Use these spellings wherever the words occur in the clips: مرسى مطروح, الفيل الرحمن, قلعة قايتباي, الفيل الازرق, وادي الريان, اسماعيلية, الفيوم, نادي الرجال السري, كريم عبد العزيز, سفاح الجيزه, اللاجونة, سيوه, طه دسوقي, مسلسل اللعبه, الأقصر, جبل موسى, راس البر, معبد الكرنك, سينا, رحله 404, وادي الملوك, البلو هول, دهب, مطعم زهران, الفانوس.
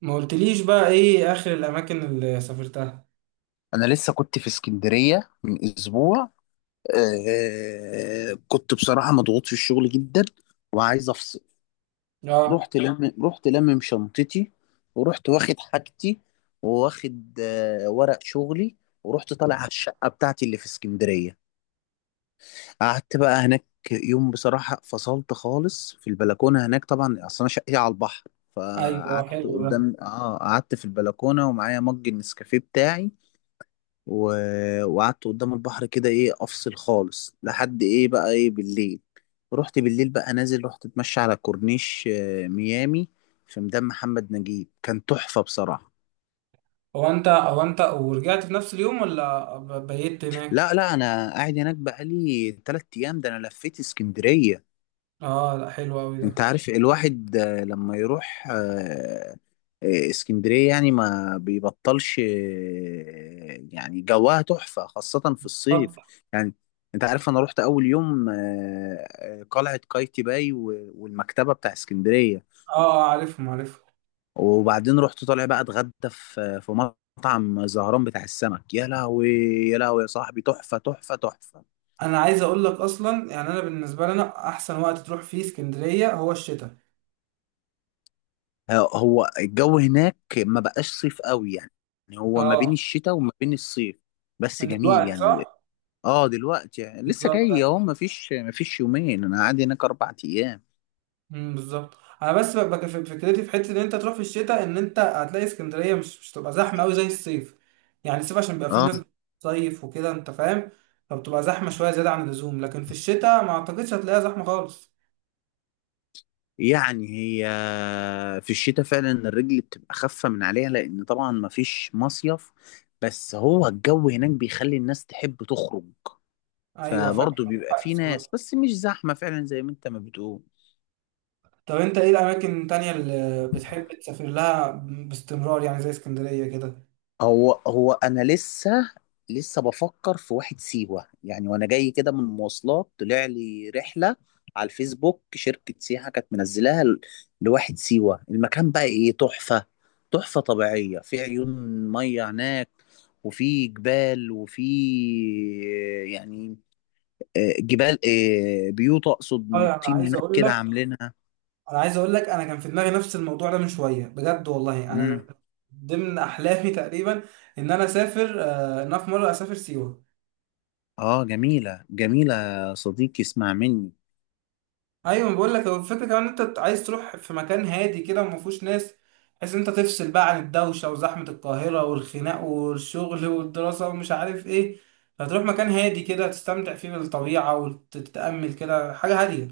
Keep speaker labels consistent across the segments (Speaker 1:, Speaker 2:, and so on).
Speaker 1: ما قلتليش بقى ايه اخر الاماكن اللي سافرتها؟
Speaker 2: انا لسه كنت في اسكندريه من اسبوع. آه، كنت بصراحه مضغوط في الشغل جدا، وعايز افصل.
Speaker 1: اه.
Speaker 2: رحت لم رحت لمم شنطتي، ورحت واخد حاجتي، وواخد ورق شغلي، ورحت طالع على الشقه بتاعتي اللي في اسكندريه. قعدت بقى هناك يوم. بصراحه فصلت خالص في البلكونه هناك، طبعا اصل انا شقتي على البحر.
Speaker 1: ايوه،
Speaker 2: فقعدت
Speaker 1: حلو ده.
Speaker 2: قدام اه قعدت في البلكونه ومعايا مج النسكافيه بتاعي، و... وقعدت قدام البحر كده، ايه، افصل خالص لحد ايه بقى ايه بالليل. رحت بالليل بقى نازل، رحت اتمشى على كورنيش ميامي. في ميدان محمد نجيب كان تحفة بصراحة.
Speaker 1: هو انت ورجعت في نفس اليوم ولا بيت هناك؟
Speaker 2: لا لا، انا قاعد هناك بقالي 3 ايام، ده انا لفيت اسكندرية.
Speaker 1: اه، لا حلو قوي
Speaker 2: انت
Speaker 1: ده.
Speaker 2: عارف الواحد لما يروح اسكندرية، يعني ما بيبطلش، يعني جواها تحفة خاصة في
Speaker 1: طب.
Speaker 2: الصيف. يعني، انت عارف، انا رحت اول يوم قلعة قايتباي والمكتبة بتاع اسكندرية.
Speaker 1: اه، عارفهم عارفهم.
Speaker 2: وبعدين رحت طالع بقى اتغدى في مطعم زهران بتاع السمك. يا لهوي، يا لهوي يا صاحبي، تحفة تحفة تحفة!
Speaker 1: انا عايز اقول لك اصلا، يعني انا بالنسبه لنا احسن وقت تروح فيه اسكندريه هو الشتاء.
Speaker 2: هو الجو هناك ما بقاش صيف قوي يعني، يعني هو ما بين
Speaker 1: اه.
Speaker 2: الشتاء وما بين الصيف، بس
Speaker 1: من
Speaker 2: جميل
Speaker 1: دلوقتي
Speaker 2: يعني.
Speaker 1: صح؟
Speaker 2: اه، دلوقتي لسه جاي
Speaker 1: بالظبط.
Speaker 2: اهو، ما فيش يومين، انا قاعد هناك 4 ايام.
Speaker 1: بالظبط، انا بس ببقى فكرتي في حته ان انت تروح في الشتاء، ان انت هتلاقي اسكندريه مش تبقى زحمه قوي زي الصيف. يعني الصيف عشان بيبقى فيه
Speaker 2: اه،
Speaker 1: ناس بتصيف وكده، انت فاهم؟ فبتبقى زحمه شويه زياده عن اللزوم، لكن في الشتاء ما اعتقدش هتلاقيها زحمه خالص.
Speaker 2: يعني هي في الشتاء فعلا الرجل بتبقى خفة من عليها، لان طبعا ما فيش مصيف، بس هو الجو هناك بيخلي الناس تحب تخرج،
Speaker 1: ايوه، فعلا
Speaker 2: فبرضه
Speaker 1: عندك
Speaker 2: بيبقى
Speaker 1: حق
Speaker 2: في ناس،
Speaker 1: بصراحه.
Speaker 2: بس مش زحمة فعلا زي ما انت ما بتقول.
Speaker 1: طب انت ايه الاماكن التانيه اللي بتحب تسافر لها باستمرار، يعني زي اسكندريه كده؟
Speaker 2: هو انا لسه بفكر في واحد سيوه يعني، وانا جاي كده من المواصلات طلع لي رحله على الفيسبوك، شركه سياحه كانت منزلاها لواحد سيوه. المكان بقى، ايه، تحفه! تحفه طبيعيه، في عيون ميه هناك، وفي جبال، وفي، يعني، جبال، بيوت اقصد، من
Speaker 1: اه، انا
Speaker 2: الطين
Speaker 1: عايز
Speaker 2: هناك
Speaker 1: اقول
Speaker 2: كده
Speaker 1: لك
Speaker 2: عاملينها.
Speaker 1: انا عايز اقول لك انا كان في دماغي نفس الموضوع ده من شويه، بجد والله
Speaker 2: امم
Speaker 1: انا ضمن احلامي تقريبا. ان انا في مره اسافر سيوه.
Speaker 2: اه، جميله جميله يا صديقي، اسمع مني.
Speaker 1: ايوه، بقول لك هو الفكره كمان، إن انت عايز تروح في مكان هادي كده وما فيهوش ناس، بحيث إن انت تفصل بقى عن الدوشه وزحمه القاهره والخناق والشغل والدراسه ومش عارف ايه. هتروح مكان هادي كده، تستمتع فيه بالطبيعه وتتامل كده حاجه هاديه.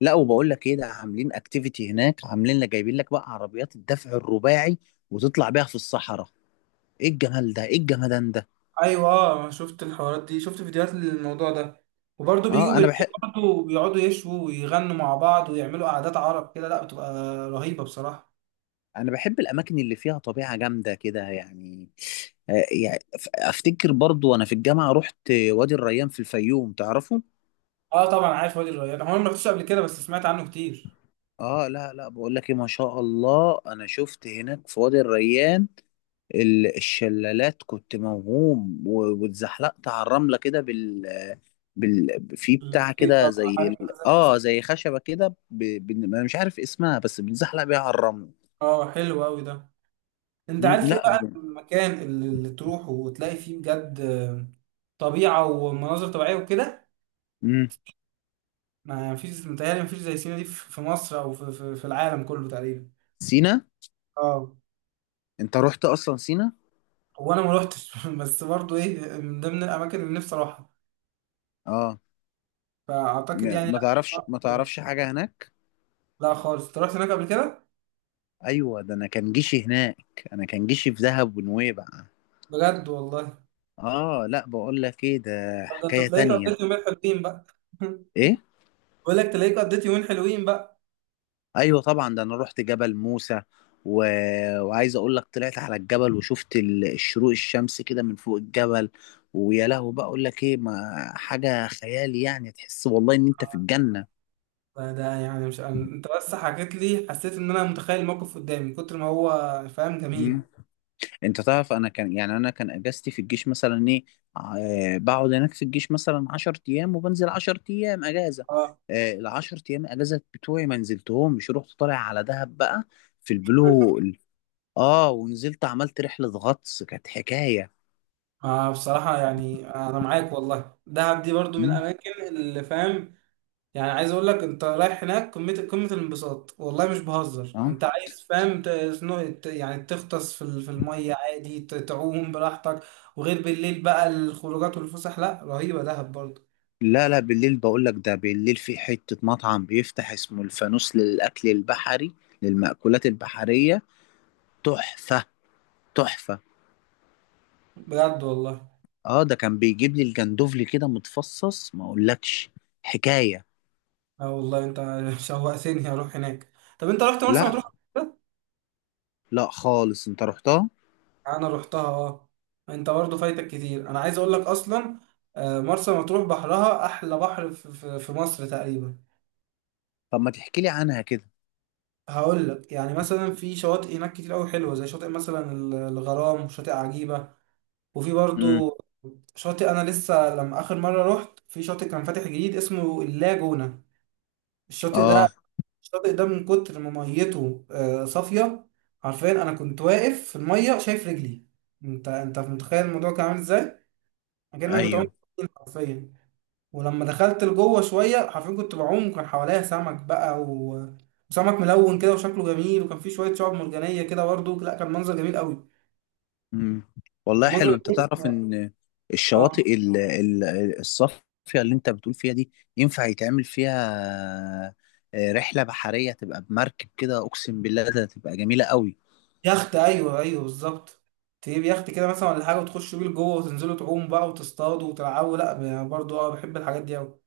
Speaker 2: لا، وبقول لك ايه، ده عاملين اكتيفيتي هناك، عاملين لك جايبين لك بقى عربيات الدفع الرباعي، وتطلع بيها في الصحراء. ايه الجمال ده، ايه الجمدان ده!
Speaker 1: ايوه، أنا شفت الحوارات دي، شفت فيديوهات للموضوع ده. وبرضه بيجوا
Speaker 2: اه، انا
Speaker 1: بالليل،
Speaker 2: بحب،
Speaker 1: برضه بيقعدوا يشووا ويغنوا مع بعض ويعملوا قعدات عرب كده، لا بتبقى رهيبه بصراحه.
Speaker 2: انا بحب الاماكن اللي فيها طبيعه جامده كده يعني. يعني افتكر برضو وانا في الجامعه رحت وادي الريان في الفيوم، تعرفه؟
Speaker 1: اه طبعا، عارف وادي الريان، هو أنا ما رحتوش قبل كده بس سمعت عنه كتير.
Speaker 2: اه لا لا، بقول لك ايه، ما شاء الله انا شفت هناك في وادي الريان الشلالات، كنت موهوم، واتزحلقت على الرمله كده في بتاع
Speaker 1: السكيت
Speaker 2: كده،
Speaker 1: بقى، بتبقى
Speaker 2: زي
Speaker 1: حاجه
Speaker 2: ال...
Speaker 1: كده زي
Speaker 2: اه
Speaker 1: السكيت.
Speaker 2: زي خشبة كده، انا مش عارف اسمها، بس بنزحلق بيها على الرمل.
Speaker 1: اه، حلو قوي ده. انت
Speaker 2: مم.
Speaker 1: عارف ايه
Speaker 2: لا.
Speaker 1: بقى المكان اللي تروحه وتلاقي فيه بجد طبيعه ومناظر طبيعيه وكده؟
Speaker 2: مم.
Speaker 1: ما فيش متهيألي ما فيش زي سينا دي في مصر، او في العالم كله تقريبا.
Speaker 2: سينا.
Speaker 1: اه.
Speaker 2: انت رحت اصلا سينا؟
Speaker 1: هو انا ما روحتش بس برضه ايه، من ضمن الاماكن اللي نفسي اروحها،
Speaker 2: اه،
Speaker 1: فاعتقد
Speaker 2: ما
Speaker 1: يعني.
Speaker 2: ما تعرفش،
Speaker 1: لا.
Speaker 2: حاجة هناك.
Speaker 1: لا خالص، انت رحت هناك قبل كده؟
Speaker 2: ايوه، ده انا كان جيشي هناك، انا كان جيشي في دهب ونويبع.
Speaker 1: بجد والله؟
Speaker 2: اه لا، بقول لك ايه ده،
Speaker 1: طب ده انت
Speaker 2: حكاية
Speaker 1: تلاقيك
Speaker 2: تانية.
Speaker 1: قضيت يومين حلوين بقى.
Speaker 2: ايه؟
Speaker 1: بقول لك تلاقيك قضيت يومين حلوين بقى.
Speaker 2: ايوه طبعا، ده انا رحت جبل موسى و... وعايز اقول لك، طلعت على الجبل وشفت الشروق الشمس كده من فوق الجبل. ويا لهو، بقى اقول لك ايه، ما حاجه خيالي يعني، تحس والله ان انت في الجنه.
Speaker 1: فده يعني مش انت بس حكيت لي، حسيت ان انا متخيل الموقف قدامي من كتر ما هو فاهم،
Speaker 2: مم.
Speaker 1: جميل.
Speaker 2: انت تعرف، انا كان يعني، انا كان اجازتي في الجيش مثلا ايه، بقعد هناك في الجيش مثلا 10 ايام، وبنزل 10 ايام اجازه.
Speaker 1: اه،
Speaker 2: العشر ايام اجازه بتوعي ما نزلتهمش، رحت طالع على دهب بقى في البلو هول. اه، ونزلت عملت رحله غطس، كانت حكايه.
Speaker 1: بصراحة يعني أنا معاك والله، دهب دي برضو من
Speaker 2: مم.
Speaker 1: الأماكن اللي فاهم يعني. عايز اقول لك، انت رايح هناك قمه قمه الانبساط والله مش بهزر،
Speaker 2: اه
Speaker 1: انت عايز فاهم يعني تغطس في الميه عادي، تعوم براحتك. وغير بالليل بقى الخروجات والفسح، لا رهيبه دهب برضه.
Speaker 2: لا لا، بالليل بقول لك ده، بالليل في حتة مطعم بيفتح اسمه الفانوس للأكل البحري، للمأكولات البحرية. تحفة. تحفة.
Speaker 1: بجد والله.
Speaker 2: اه، ده كان بيجيب لي الجندوفلي كده متفصص، ما اقولكش، حكاية.
Speaker 1: اه والله انت شوقتني اروح هناك. طب انت رحت مرسى مطروح
Speaker 2: لا.
Speaker 1: قبل كده؟
Speaker 2: لا خالص، انت رحتها.
Speaker 1: انا رحتها اه. انت برضه فايتك كتير، انا عايز اقول لك اصلا، مرسى مطروح بحرها احلى بحر في مصر تقريبا.
Speaker 2: طب ما تحكي لي عنها كده.
Speaker 1: هقول لك، يعني مثلا في شواطئ هناك كتير قوي حلوه، زي شاطئ مثلا الغرام وشاطئ عجيبه. وفي
Speaker 2: امم.
Speaker 1: برضو شاطئ، انا لسه لما اخر مره رحت في شاطئ كان فاتح جديد اسمه اللاجونه. الشاطئ ده،
Speaker 2: اه.
Speaker 1: الشاطئ ده من كتر ما ميته صافيه، حرفيا انا كنت واقف في الميه شايف رجلي. انت متخيل الموضوع كان عامل ازاي؟ اكنك بتعوم
Speaker 2: ايوه.
Speaker 1: حرفيا. ولما دخلت لجوه شويه، حرفيا كنت بعوم وكان حواليا سمك بقى وسمك ملون كده وشكله جميل، وكان فيه شويه شعاب مرجانيه كده برضه، لا كان منظر جميل قوي.
Speaker 2: مم. والله حلو.
Speaker 1: المنظر
Speaker 2: انت
Speaker 1: جميل.
Speaker 2: تعرف ان
Speaker 1: اه،
Speaker 2: الشواطئ الصافية اللي انت بتقول فيها دي، ينفع يتعمل فيها رحلة بحرية، تبقى بمركب كده، اقسم بالله ده تبقى جميلة قوي.
Speaker 1: يخت، ايوه ايوه بالظبط. تجيب يخت كده مثلا ولا حاجه وتخشوا بيه لجوه وتنزلوا تعوموا بقى وتصطادوا وتلعبوا، لا برضه اه بحب الحاجات دي قوي.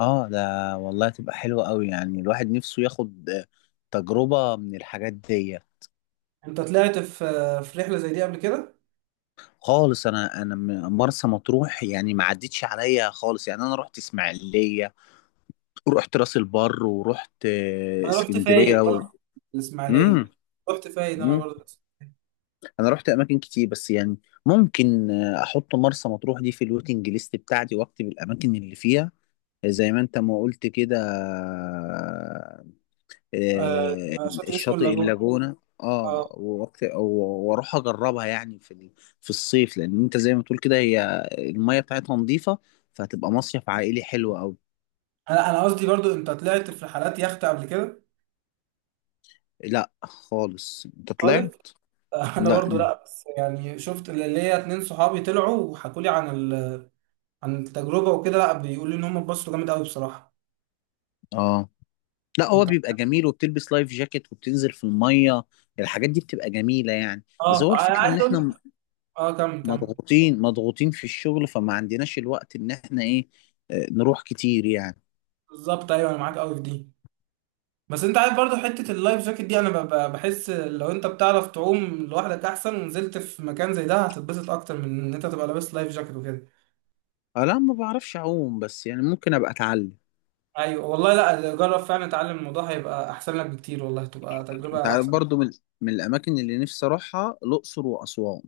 Speaker 2: اه ده، والله تبقى حلوة قوي، يعني الواحد نفسه ياخد تجربة من الحاجات دي.
Speaker 1: انت طلعت في رحله زي دي قبل كده؟
Speaker 2: خالص، انا مرسى مطروح يعني ما عدتش عليا خالص، يعني انا رحت اسماعيلية، ورحت راس البر، ورحت
Speaker 1: انا رحت
Speaker 2: اسكندرية
Speaker 1: فايد برضه، الاسماعيليه، رحت فايد انا
Speaker 2: مم.
Speaker 1: برضه.
Speaker 2: انا رحت اماكن كتير، بس يعني ممكن احط مرسى مطروح دي في الويتنج ليست بتاعتي واكتب الاماكن اللي فيها، زي ما انت ما قلت كده.
Speaker 1: آه،
Speaker 2: آه،
Speaker 1: شاطئ اسمه
Speaker 2: الشاطئ
Speaker 1: اللاجون.
Speaker 2: اللاجونة، اه،
Speaker 1: اه،
Speaker 2: واروح اجربها يعني في الصيف، لان انت زي ما تقول كده هي المية بتاعتها نظيفة، فهتبقى مصيف عائلي حلو قوي.
Speaker 1: انا قصدي برضو، انت طلعت في رحلات يخت قبل كده؟
Speaker 2: لا خالص، انت
Speaker 1: خالص.
Speaker 2: طلعت.
Speaker 1: انا برضو
Speaker 2: لا.
Speaker 1: لا، بس يعني شفت اللي هي اتنين صحابي طلعوا وحكوا لي عن عن التجربه وكده، لا بيقولوا لي ان هم اتبسطوا جامد قوي بصراحه.
Speaker 2: اه لا، هو
Speaker 1: انت
Speaker 2: بيبقى جميل، وبتلبس لايف جاكيت وبتنزل في المية، الحاجات دي بتبقى جميلة يعني. بس
Speaker 1: اه،
Speaker 2: هو
Speaker 1: انا
Speaker 2: الفكرة ان
Speaker 1: عايز اقول
Speaker 2: احنا
Speaker 1: لك. اه، كمل كمل.
Speaker 2: مضغوطين مضغوطين في الشغل، فما عندناش الوقت ان احنا ايه، نروح كتير يعني.
Speaker 1: بالظبط ايوه، انا معاك قوي في دي. بس انت عارف برضو حته اللايف جاكيت دي، انا بحس لو انت بتعرف تعوم لوحدك احسن، ونزلت في مكان زي ده هتتبسط اكتر من ان انت تبقى لابس لايف جاكيت وكده.
Speaker 2: لا ما بعرفش اعوم، بس يعني ممكن ابقى اتعلم.
Speaker 1: ايوه والله، لا جرب فعلا اتعلم، الموضوع هيبقى احسن لك بكتير والله، تبقى
Speaker 2: انت
Speaker 1: تجربه
Speaker 2: عارف
Speaker 1: احسن.
Speaker 2: برضو، من الاماكن اللي نفسي اروحها الاقصر واسوان.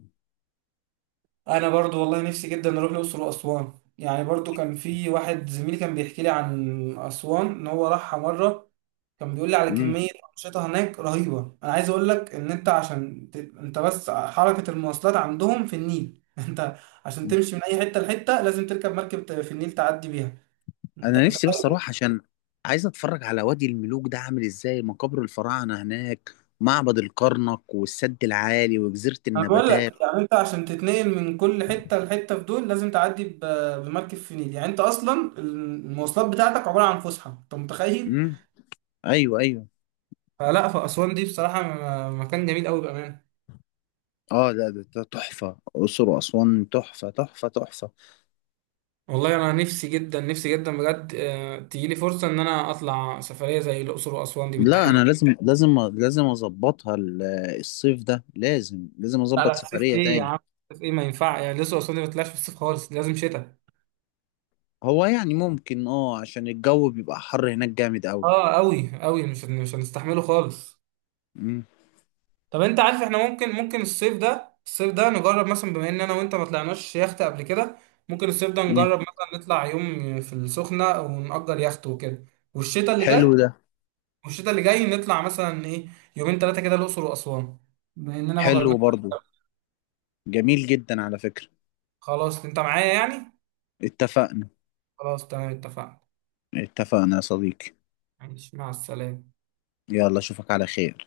Speaker 1: انا برضو والله نفسي جدا اروح الاقصر واسوان، يعني برضو كان في واحد زميلي كان بيحكي لي عن اسوان، ان هو راحها مره. كان بيقول لي على
Speaker 2: مم.
Speaker 1: كميه انشطه هناك رهيبه. انا عايز اقول لك ان انت عشان انت بس حركه المواصلات عندهم في النيل انت عشان تمشي من اي حته لحته لازم تركب مركب في النيل تعدي بيها. انت
Speaker 2: انا نفسي بس
Speaker 1: متخيل؟
Speaker 2: اروح عشان عايز اتفرج على وادي الملوك، ده عامل ازاي، مقابر الفراعنة هناك، معبد الكرنك والسد العالي وجزيرة
Speaker 1: انا بقول
Speaker 2: النباتات.
Speaker 1: لك يعني، انت عشان تتنقل من كل حته لحته في دول لازم تعدي بمركب في النيل، يعني انت اصلا المواصلات بتاعتك عباره عن فسحه، انت متخيل؟
Speaker 2: مم. ايوه ايوه.
Speaker 1: فلا فأسوان دي بصراحة، مكان جميل أوي بأمانة.
Speaker 2: اه لا، ده ده تحفه، الاقصر واسوان تحفه تحفه تحفه.
Speaker 1: والله أنا نفسي جدا نفسي جدا بجد تجيلي فرصة إن أنا أطلع سفرية زي الأقصر وأسوان دي
Speaker 2: لا،
Speaker 1: بالتحديد.
Speaker 2: انا لازم لازم لازم اظبطها، الصيف ده لازم لازم
Speaker 1: لا
Speaker 2: اظبط
Speaker 1: لا، في الصيف
Speaker 2: سفريه
Speaker 1: إيه يا
Speaker 2: تاني.
Speaker 1: عم، في الصيف إيه ما ينفع، يعني الأقصر وأسوان دي ما تطلعش في الصيف خالص، دي لازم شتاء.
Speaker 2: هو يعني ممكن، اه، عشان الجو بيبقى حر هناك جامد قوي.
Speaker 1: أه، أوي أوي، مش هنستحمله خالص.
Speaker 2: امم
Speaker 1: طب أنت عارف، إحنا ممكن الصيف ده الصيف ده نجرب مثلا، بما إن أنا وأنت ما طلعناش يخت قبل كده، ممكن الصيف ده
Speaker 2: امم
Speaker 1: نجرب مثلا نطلع يوم في السخنة ونأجر يخت وكده. والشتاء اللي جاي،
Speaker 2: حلو ده.
Speaker 1: والشتاء اللي جاي نطلع مثلا ايه يومين ثلاثه كده الاقصر واسوان، بما اننا ما
Speaker 2: حلو
Speaker 1: جربناش.
Speaker 2: برضو، جميل جدا على فكره.
Speaker 1: خلاص، انت معايا يعني؟
Speaker 2: اتفقنا.
Speaker 1: خلاص، تمام، اتفقنا.
Speaker 2: اتفقنا يا صديقي.
Speaker 1: ماشي، مع السلامه.
Speaker 2: يلا، اشوفك على خير.